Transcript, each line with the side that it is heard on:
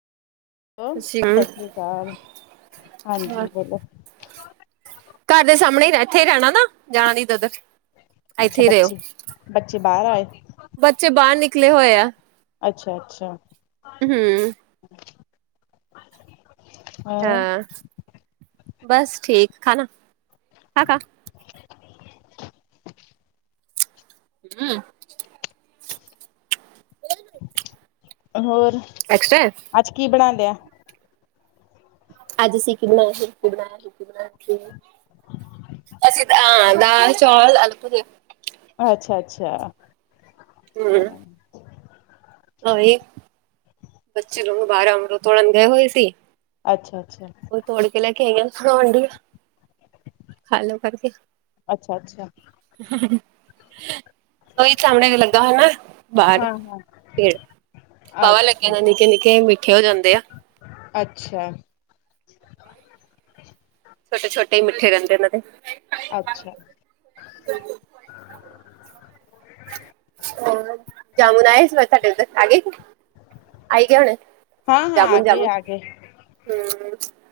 left: [unintelligible] ਸਾਸਰੀਕਾਲ ਹਾਂਜੀ ਬੋਲੋ।
right: ਤਾਡੇ ਸਾਮਣੇ ਈ ਏਥੇ ਈ ਰੈਣਾ ਨਾ। ਜਾਣ ਨੀ ਤਦਕ
left: ਅੱਛਾ
right: ਏਥੇ ਈ ਰੇਓ।
left: ਬੱਚੇ ਬੱਚੇ ਬਾਹਰ ਆਏ
right: ਬੱਚੇ ਬਾਰ ਨਿਕਲੇ ਹੋਏ ਆ।
left: ਅੱਛਾ ਅੱਛਾ।
right: ਹੁੰ।
left: [unintelligible] [inaudible]
right: ਹਾਂ, ਬਸ ਠੀਕ ਖਾਣਾ ਹਾਕਾ
left: [unintelligible] [inaudible]
right: ਹੂ [unintelligible]
left: ਹੋਰ?
right: ਐਕਸਟਰਾ
left: ਅੱਜ ਕੀ ਬਣਾ ਲਿਆ?
right: ਅੱਜ ਅਸੀਂ ਕੀ ਬਣਾਇਆ ਸੀ [unintelligible] [inaudible] ਅਸੀਂ ਤਾਂ ਹਾਂ ਦਾਲ, ਚੌਲ, ਆਲੂ, ਪੂੜੀ
left: ਅੱਛਾ ਅੱਛਾ ਹਾਂ
right: ਓਈ ਬੱਚੇ ਲੋਕ ਬਾਹਰ ਅਮਰੂਦ ਤੋੜਨ ਗਏ ਹੋਏ ਸੀ।
left: ਅੱਛਾ ਅੱਛਾ।
right: ਉਹ ਤੋੜ ਲੈ ਕੇ ਆਈਆਂ, ਖਾਣ ਡਹੀਆ, ਖਾ ਲੋੋ ਫੜ ਕੇ।
left: ਅੱਛਾ ਅੱਛਾ।
right: ਉਹੀ ਸਾਹਮਣੇ ਲੱਗਾ ਹੋਇਆ ਨਾ ਬਾਹਰ ਪੇੜ।
left: ਅੱਜ
right: ਕਿੰਨੇ ਨਿੱਕੇ ਨਿੱਕੇ ਹੀ ਮਿੱਠੇ ਹੋ ਜਾਂਦੇ
left: ਅੱਛਾ।
right: ਛੋਟੇ ਛੋਟੇ ਹੀ ਮਿੱਠੇ ਰਹਿੰਦੇ ਇਹਨਾਂ ਦੇ।
left: ਅੱਛਾ।
right: ਹੋਰ ਜਾਮੁਨ ਆਏ ਇਸ ਵਾਰ ਤੁਹਾਡੇ ਉੱਧਰ ਆ ਗਏ? ਆਈ ਗਏ ਹੋਣੇ,
left: ਹਾਂ ਹਾਂ ਆ
right: ਜਾਮੁਨ
left: ਗਏ
right: ਜਾਮੁਨ
left: ਆ ਗਏ
right: ਹੂ।